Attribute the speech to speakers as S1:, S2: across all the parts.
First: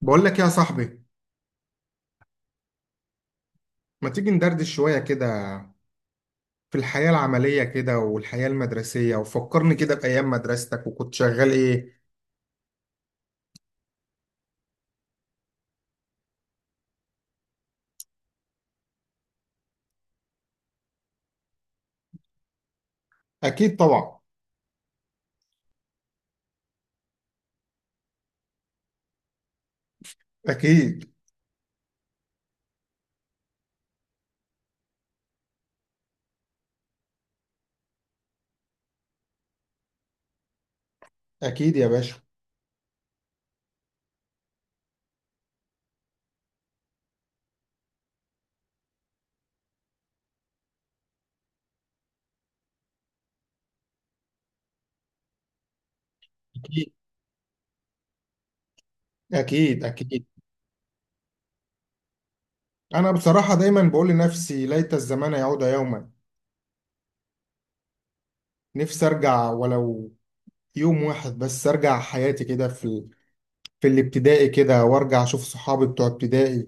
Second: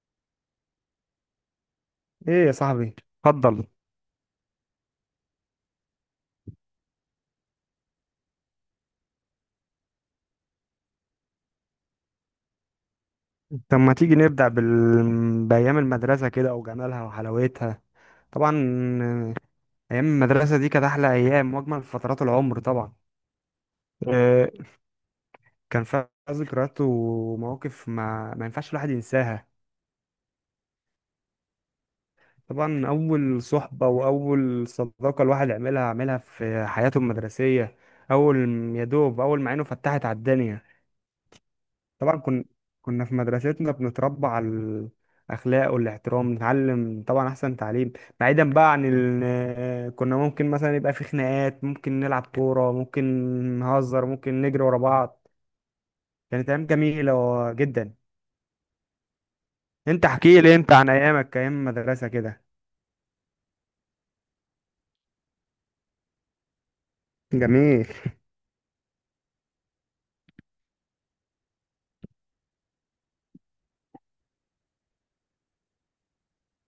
S1: بقول لك يا صاحبي،
S2: ايه يا صاحبي، اتفضل.
S1: ما تيجي ندردش شوية كده في الحياة العملية كده والحياة المدرسية؟ وفكرني كده بأيام مدرستك، وكنت شغال إيه؟
S2: طب ما تيجي نبدأ بأيام المدرسة كده وجمالها وحلاوتها؟ طبعا. آه، أيام المدرسة دي كانت أحلى أيام وأجمل فترات العمر طبعا.
S1: أكيد طبعا.
S2: آه، كان فيها ذكريات ومواقف ما ينفعش الواحد ينساها.
S1: أكيد
S2: طبعا أول صحبة وأول صداقة الواحد عملها في حياته المدرسية، يا دوب أول ما عينه فتحت على الدنيا.
S1: أكيد يا
S2: طبعا
S1: باشا.
S2: كنا في مدرستنا بنتربى على الاخلاق والاحترام، نتعلم طبعا احسن تعليم، بعيدا بقى عن كنا ممكن مثلا يبقى في خناقات، ممكن نلعب كوره، ممكن نهزر، ممكن نجري ورا بعض. كانت ايام
S1: أكيد
S2: جميله جدا.
S1: أكيد
S2: انت
S1: أكيد.
S2: احكي لي انت عن ايامك، ايام مدرسه كده.
S1: أنا بصراحة دايما بقول لنفسي ليت الزمان يعود يوما.
S2: جميل.
S1: نفسي أرجع ولو يوم واحد بس، أرجع حياتي كده في الابتدائي كده، وأرجع أشوف صحابي بتوع ابتدائي.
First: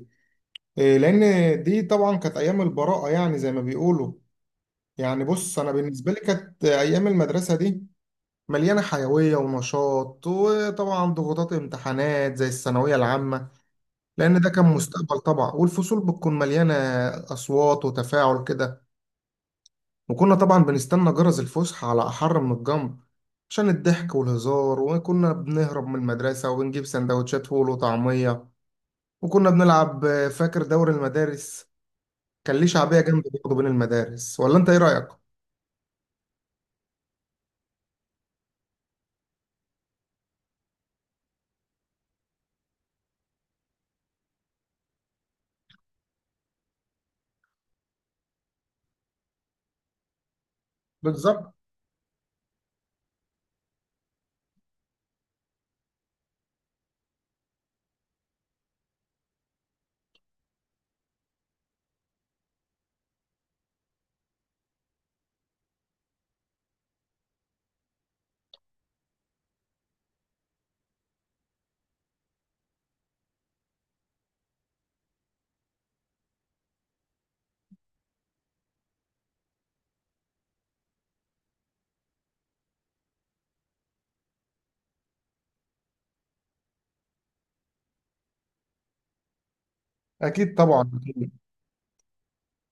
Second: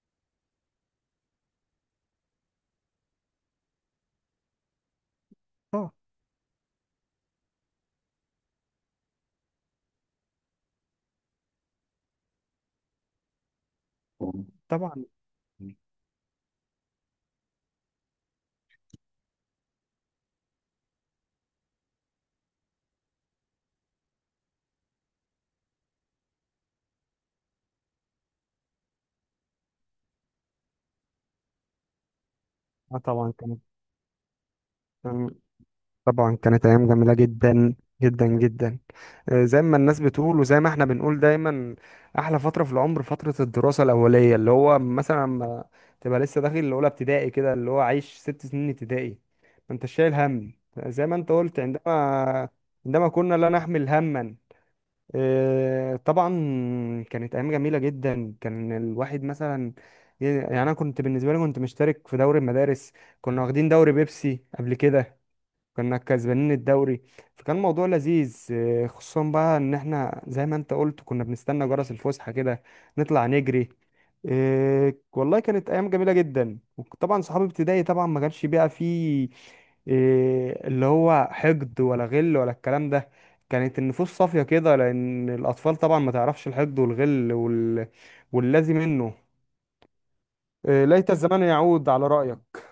S1: إيه، لأن دي طبعا كانت أيام البراءة، يعني زي ما بيقولوا. يعني بص، انا
S2: اه
S1: بالنسبه لي كانت ايام المدرسه دي مليانه حيويه ونشاط، وطبعا ضغوطات امتحانات زي الثانويه العامه، لان ده كان
S2: طبعا.
S1: مستقبل طبعا. والفصول بتكون مليانه اصوات وتفاعل كده. وكنا طبعا بنستنى جرس الفسحه على احر من الجمر عشان الضحك والهزار، وكنا بنهرب من المدرسه وبنجيب سندوتشات فول وطعميه. وكنا بنلعب، فاكر دوري المدارس كان ليه
S2: اه
S1: شعبيه جامده
S2: طبعا
S1: برضه
S2: كانت
S1: بين المدارس، ولا انت ايه رايك؟
S2: آه طبعا كانت ايام جميله جدا جدا جدا. زي ما الناس بتقول وزي ما احنا بنقول دايما، احلى فتره في العمر، فتره الدراسه الاوليه، اللي هو مثلا لما تبقى لسه داخل الاولى ابتدائي كده، اللي هو عايش ست سنين ابتدائي، ما انت شايل هم. زي ما انت
S1: بالظبط.
S2: قلت، عندما كنا لا نحمل هما. طبعا كانت ايام جميله جدا، كان الواحد مثلا، يعني انا كنت بالنسبه لي كنت مشترك في دوري المدارس، كنا واخدين دوري بيبسي قبل كده، كنا كسبانين الدوري، فكان موضوع لذيذ. خصوصا بقى ان احنا زي ما انت قلت كنا بنستنى جرس الفسحة كده، نطلع نجري. والله كانت ايام جميلة جدا، وطبعا صحابي ابتدائي طبعا ما كانش بقى فيه، اللي هو حقد ولا غل ولا الكلام ده. كانت النفوس صافية كده لان الاطفال طبعا ما تعرفش الحقد والغل واللازم منه.
S1: اكيد طبعا.
S2: ليت الزمان يعود على رأيك.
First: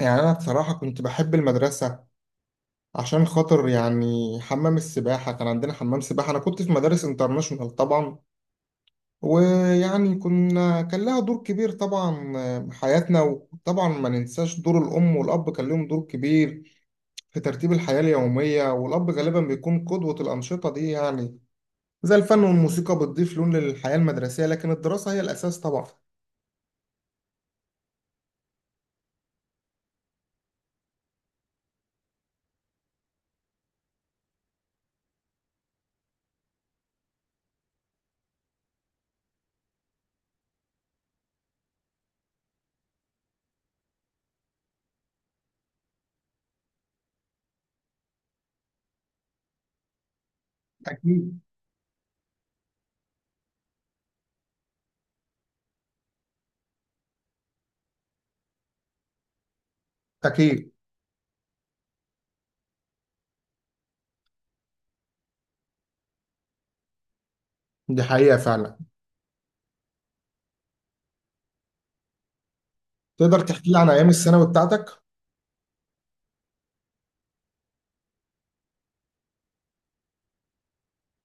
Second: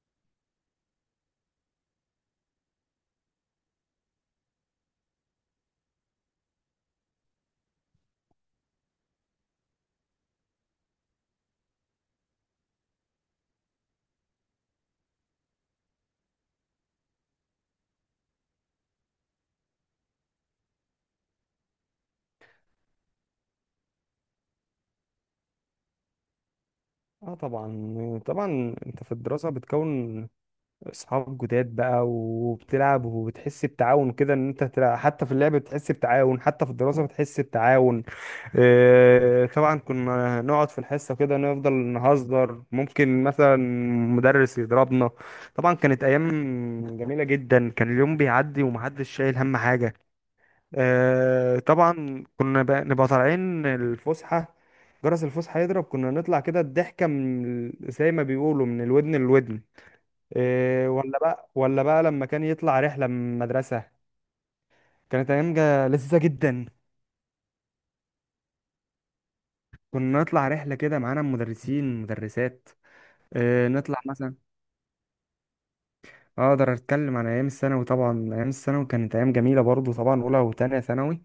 S1: يعني أنا بصراحة كنت بحب المدرسة، عشان خاطر يعني حمام السباحة، كان عندنا حمام سباحة. أنا كنت في مدارس انترناشونال طبعا، ويعني كنا كان لها دور كبير طبعا في حياتنا. وطبعا ما ننساش دور الأم والأب، كان لهم دور كبير في ترتيب الحياة اليومية. والأب غالبا بيكون قدوة. الأنشطة دي يعني زي الفن والموسيقى بتضيف لون للحياة المدرسية، لكن الدراسة هي الأساس طبعا.
S2: اه طبعا. طبعا انت في الدراسة بتكون اصحاب جداد بقى، وبتلعب وبتحس بتعاون كده، ان انت تلعب حتى في اللعب بتحس بتعاون، حتى في الدراسة بتحس بتعاون. إيه، طبعا كنا نقعد في الحصة كده، نفضل نهزر ممكن مثلا مدرس يضربنا. طبعا كانت ايام جميلة جدا، كان اليوم بيعدي ومحدش شايل هم حاجة.
S1: أكيد
S2: إيه، طبعا كنا بقى نبقى طالعين الفسحة، جرس الفسحة يضرب، كنا نطلع كده الضحكة من زي ما بيقولوا من الودن للودن.
S1: أكيد.
S2: إيه، ولا بقى لما كان يطلع رحلة من المدرسة، كانت أيام لذيذة جدا.
S1: دي حقيقة فعلا.
S2: كنا نطلع رحلة كده معانا مدرسين مدرسات.
S1: تقدر
S2: إيه،
S1: تحكي لي عن
S2: نطلع
S1: أيام
S2: مثلا.
S1: الثانوي بتاعتك؟
S2: أقدر أتكلم عن أيام الثانوي. طبعا أيام الثانوي كانت أيام جميلة برضو، طبعا أولى وتانية ثانوي.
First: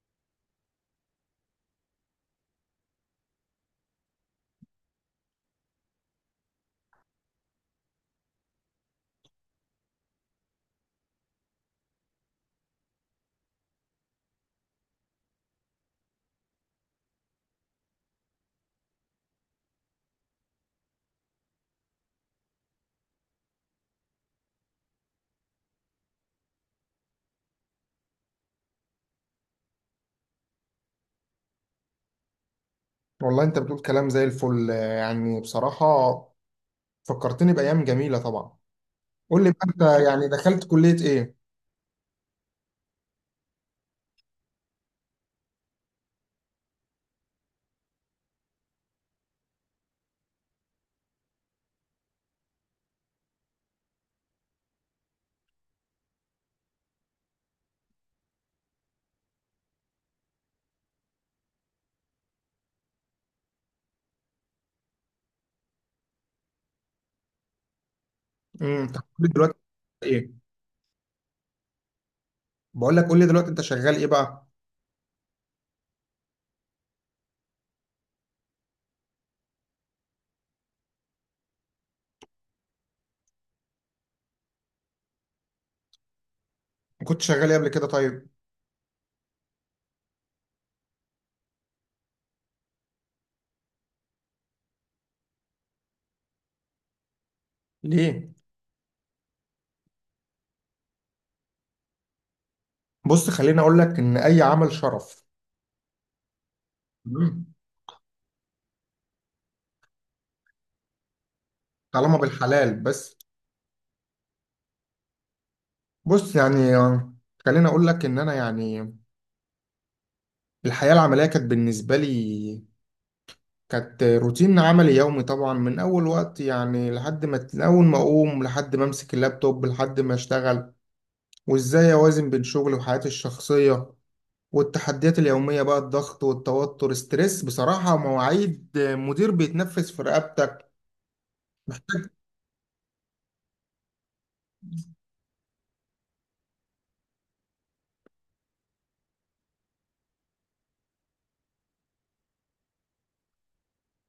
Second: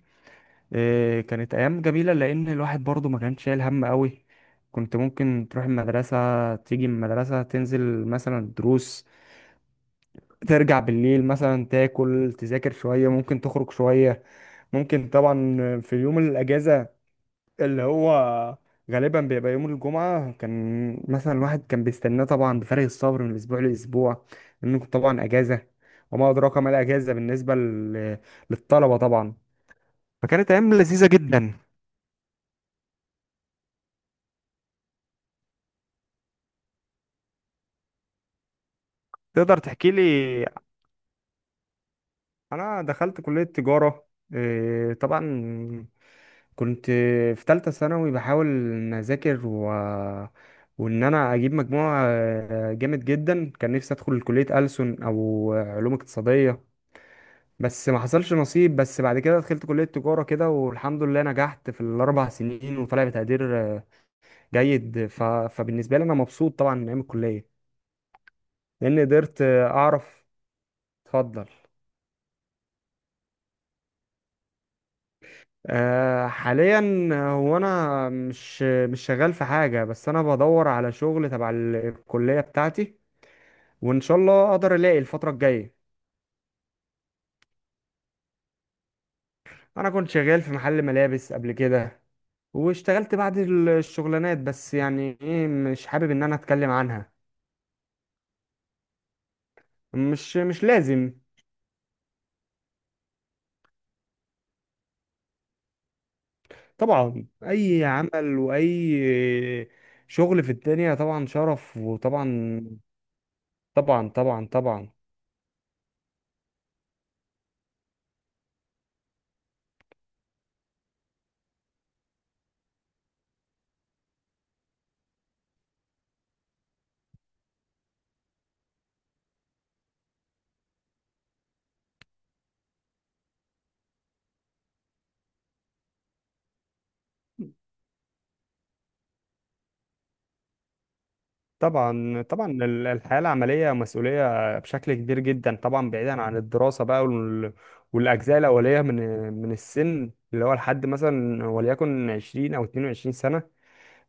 S2: إيه، كانت أيام جميلة لأن الواحد برضو ما كانش شايل هم قوي. كنت ممكن تروح المدرسة، تيجي من المدرسة، تنزل مثلا دروس، ترجع بالليل مثلا، تاكل، تذاكر شوية، ممكن تخرج شوية، ممكن طبعا. في يوم الأجازة اللي هو غالبا بيبقى يوم الجمعة، كان مثلا الواحد كان بيستناه طبعا بفارغ الصبر من أسبوع لأسبوع، لأنه كنت طبعا أجازة، وما أدراك ما الأجازة بالنسبة للطلبة طبعا. فكانت أيام لذيذة جدا.
S1: والله انت بتقول كلام زي الفل. آه، يعني بصراحة فكرتني بأيام جميلة طبعا. قول لي
S2: تقدر
S1: بقى،
S2: تحكي لي.
S1: انت يعني دخلت كلية ايه؟
S2: أنا دخلت كلية تجارة. إيه، طبعا كنت في تالتة ثانوي، بحاول إن أذاكر وإن أنا أجيب مجموع جامد جدا. كان نفسي أدخل كلية ألسن أو علوم اقتصادية، بس ما حصلش نصيب. بس بعد كده دخلت كلية تجارة كده، والحمد لله نجحت في الأربع سنين، وطلع بتقدير جيد. فبالنسبة لي أنا مبسوط طبعا من أيام الكلية،
S1: انت
S2: لأن
S1: كلية
S2: قدرت
S1: دلوقتي
S2: أعرف.
S1: ايه؟
S2: اتفضل.
S1: بقول لك، قول لي دلوقتي انت شغال ايه بقى؟
S2: أه حاليا، هو انا مش شغال في حاجه، بس انا بدور على شغل تبع الكليه بتاعتي، وان شاء الله اقدر الاقي الفتره الجايه.
S1: كنت شغال ايه قبل كده طيب؟
S2: انا كنت شغال في محل ملابس قبل كده، واشتغلت بعض الشغلانات، بس يعني ايه، مش حابب ان انا اتكلم عنها.
S1: ليه؟
S2: مش لازم.
S1: بص خليني اقول لك ان اي عمل شرف.
S2: طبعا
S1: مم.
S2: اي عمل واي شغل في الدنيا طبعا شرف،
S1: طالما
S2: وطبعا.
S1: بالحلال بس.
S2: طبعا طبعا طبعا
S1: بص يعني خليني اقول لك ان انا يعني الحياة العملية كانت بالنسبة لي، كانت روتين عملي يومي طبعا من اول وقت، يعني لحد ما، من اول ما اقوم لحد ما امسك اللابتوب لحد ما اشتغل. وازاي اوازن بين شغلي وحياتي الشخصيه والتحديات اليوميه بقى؟ الضغط والتوتر، ستريس بصراحه، ومواعيد مدير بيتنفس في رقبتك.
S2: طبعا طبعا الحياة العملية مسؤولية بشكل كبير جدا طبعا، بعيدا عن الدراسة بقى والأجزاء الأولية من السن، اللي هو لحد مثلا وليكن 20 أو 22 سنة.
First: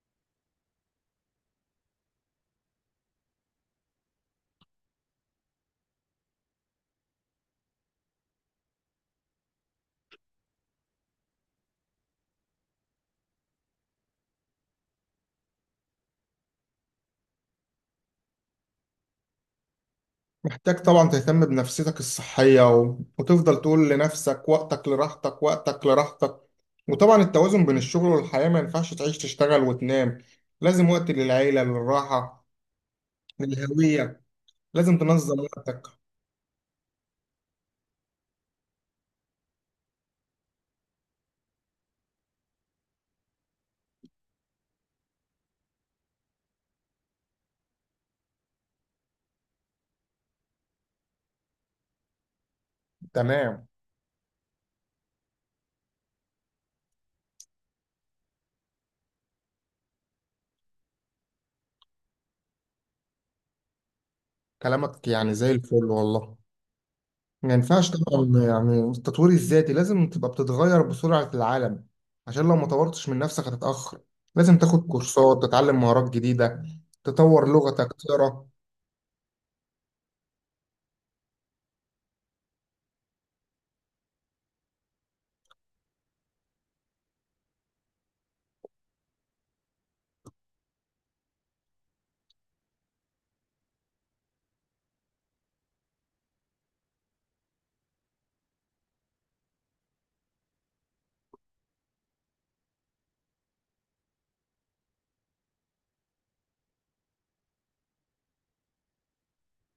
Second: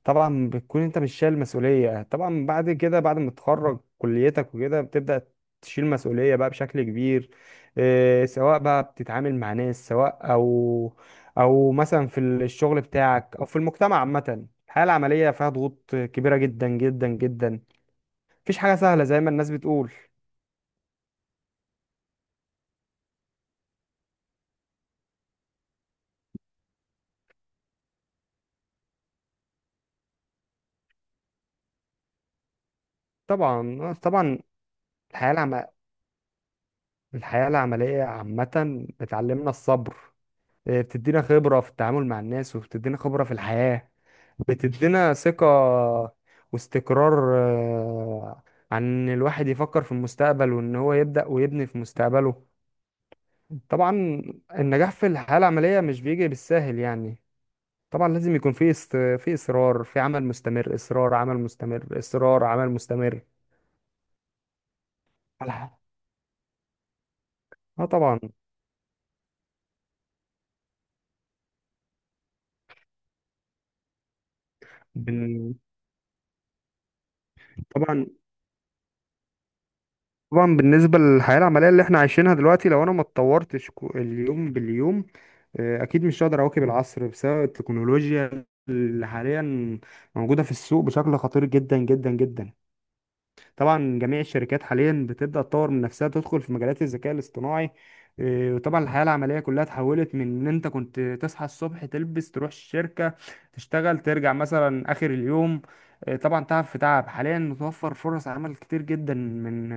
S2: طبعا بتكون أنت مش شايل مسؤولية. طبعا بعد كده بعد ما تتخرج كليتك وكده، بتبدأ تشيل مسؤولية بقى بشكل كبير. إيه، سواء بقى بتتعامل مع ناس، سواء أو مثلا في الشغل بتاعك أو في المجتمع عامة. الحياة العملية فيها ضغوط كبيرة جدا جدا جدا، مفيش حاجة سهلة زي ما الناس بتقول.
S1: محتاج طبعا تهتم بنفسيتك الصحيه وتفضل تقول لنفسك وقتك لراحتك، وقتك لراحتك. وطبعا التوازن بين الشغل والحياه، ما ينفعش تعيش تشتغل وتنام. لازم وقت للعيله، للراحه،
S2: طبعا.
S1: للهويه.
S2: طبعا
S1: لازم
S2: الحياة
S1: تنظم
S2: العم...
S1: وقتك.
S2: الحياة العملية عامة بتعلمنا الصبر. إيه، بتدينا خبرة في التعامل مع الناس، وبتدينا خبرة في الحياة، بتدينا ثقة واستقرار. عن إن الواحد يفكر في المستقبل، وإن هو يبدأ ويبني في مستقبله.
S1: تمام.
S2: طبعا النجاح في الحياة العملية مش بيجي بالساهل يعني. طبعا لازم يكون في في إصرار، في عمل مستمر، إصرار عمل مستمر، إصرار عمل مستمر
S1: كلامك يعني
S2: على
S1: زي
S2: الح-
S1: الفل والله. ما
S2: اه
S1: ينفعش
S2: طبعا.
S1: طبعا، يعني التطوير الذاتي لازم تبقى بتتغير بسرعة العالم، عشان لو ما طورتش من نفسك هتتأخر. لازم تاخد كورسات،
S2: بن-
S1: تتعلم مهارات جديدة، تطور لغتك،
S2: طبعا.
S1: تقرا.
S2: طبعا بالنسبة للحياة العملية اللي احنا عايشينها دلوقتي، لو انا ما اتطورتش اليوم باليوم، اكيد مش هقدر اواكب العصر بسبب التكنولوجيا اللي حاليا موجودة في السوق بشكل خطير جدا جدا جدا. طبعا جميع الشركات حاليا بتبدأ تطور من نفسها، تدخل في مجالات الذكاء الاصطناعي. إيه، وطبعا الحياة العملية كلها اتحولت من ان انت كنت تصحى الصبح، تلبس، تروح الشركة، تشتغل، ترجع مثلا اخر اليوم. إيه، طبعا تعب في تعب. حاليا متوفر فرص عمل كتير جدا من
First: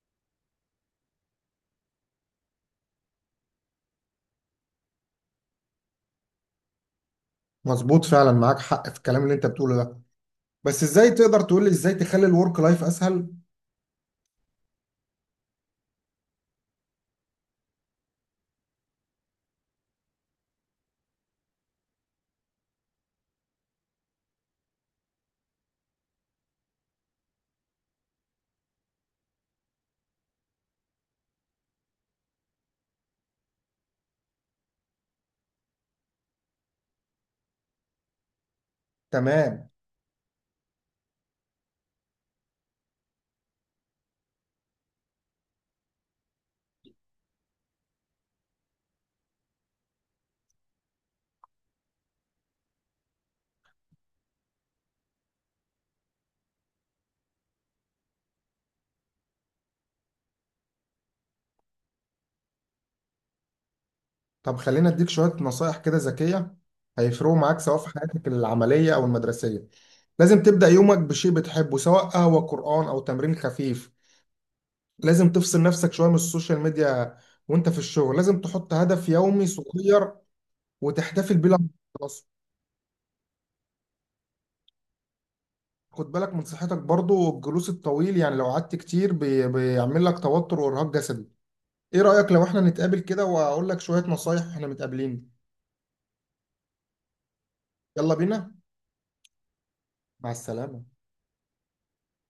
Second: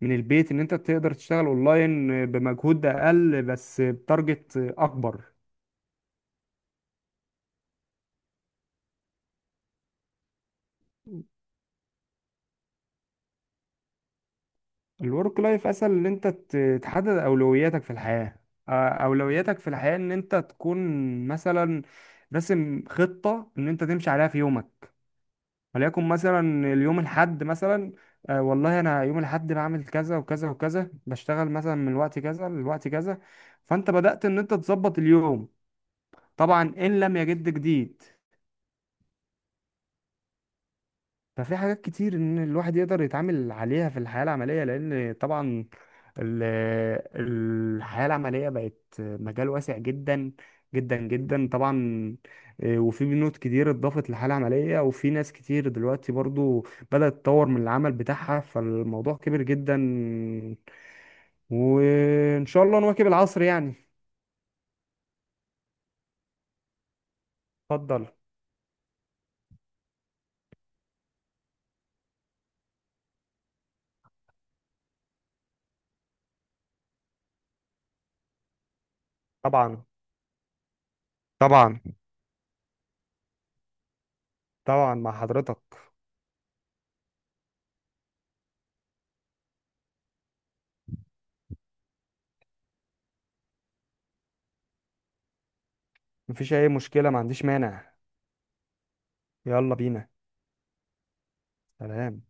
S2: من البيت، ان انت تقدر تشتغل اونلاين بمجهود اقل بس بتارجت اكبر.
S1: مظبوط فعلا. معاك حق في الكلام اللي انت بتقوله ده. بس ازاي، تقدر تقول لي ازاي تخلي الورك لايف اسهل؟
S2: الورك لايف اسهل ان انت تحدد اولوياتك في الحياة. اولوياتك في الحياة ان انت تكون مثلا راسم خطة ان انت تمشي عليها في يومك، وليكن مثلا اليوم الحد مثلا، والله انا يوم الحد بعمل كذا وكذا وكذا، بشتغل مثلا من الوقت كذا للوقت كذا، فانت بدأت ان انت تظبط اليوم. طبعا ان لم يجد جديد.
S1: تمام.
S2: ففي حاجات كتير ان الواحد يقدر يتعامل عليها في الحياة العملية، لان طبعا ال- الحياة العملية بقت مجال واسع جدا جدا جدا طبعا. إيه، وفي بنود كتير اتضافت للحياة العملية، وفي ناس كتير دلوقتي برضو بدأت تطور من العمل بتاعها، فالموضوع كبير جدا، وإن شاء الله نواكب العصر يعني.
S1: طب خلينا اديك شوية نصايح كده ذكية هيفرقوا معاك سواء في
S2: اتفضل.
S1: حياتك العملية او المدرسية. لازم تبدأ يومك بشيء بتحبه، سواء قهوة، قرآن، او تمرين خفيف. لازم تفصل نفسك شوية من السوشيال ميديا. وانت في الشغل لازم تحط هدف يومي
S2: طبعا
S1: صغير، وتحتفل بيه لما
S2: طبعا
S1: تخلصه.
S2: طبعا مع حضرتك.
S1: خد بالك من صحتك برضو. الجلوس الطويل، يعني لو قعدت كتير بيعمل لك توتر وارهاق جسدي. ايه رأيك لو احنا نتقابل كده، واقول لك شوية نصايح واحنا متقابلين؟
S2: مفيش أي مشكلة، ما عنديش مانع.
S1: يلا بينا.
S2: يلا بينا.
S1: مع السلامة.
S2: سلام.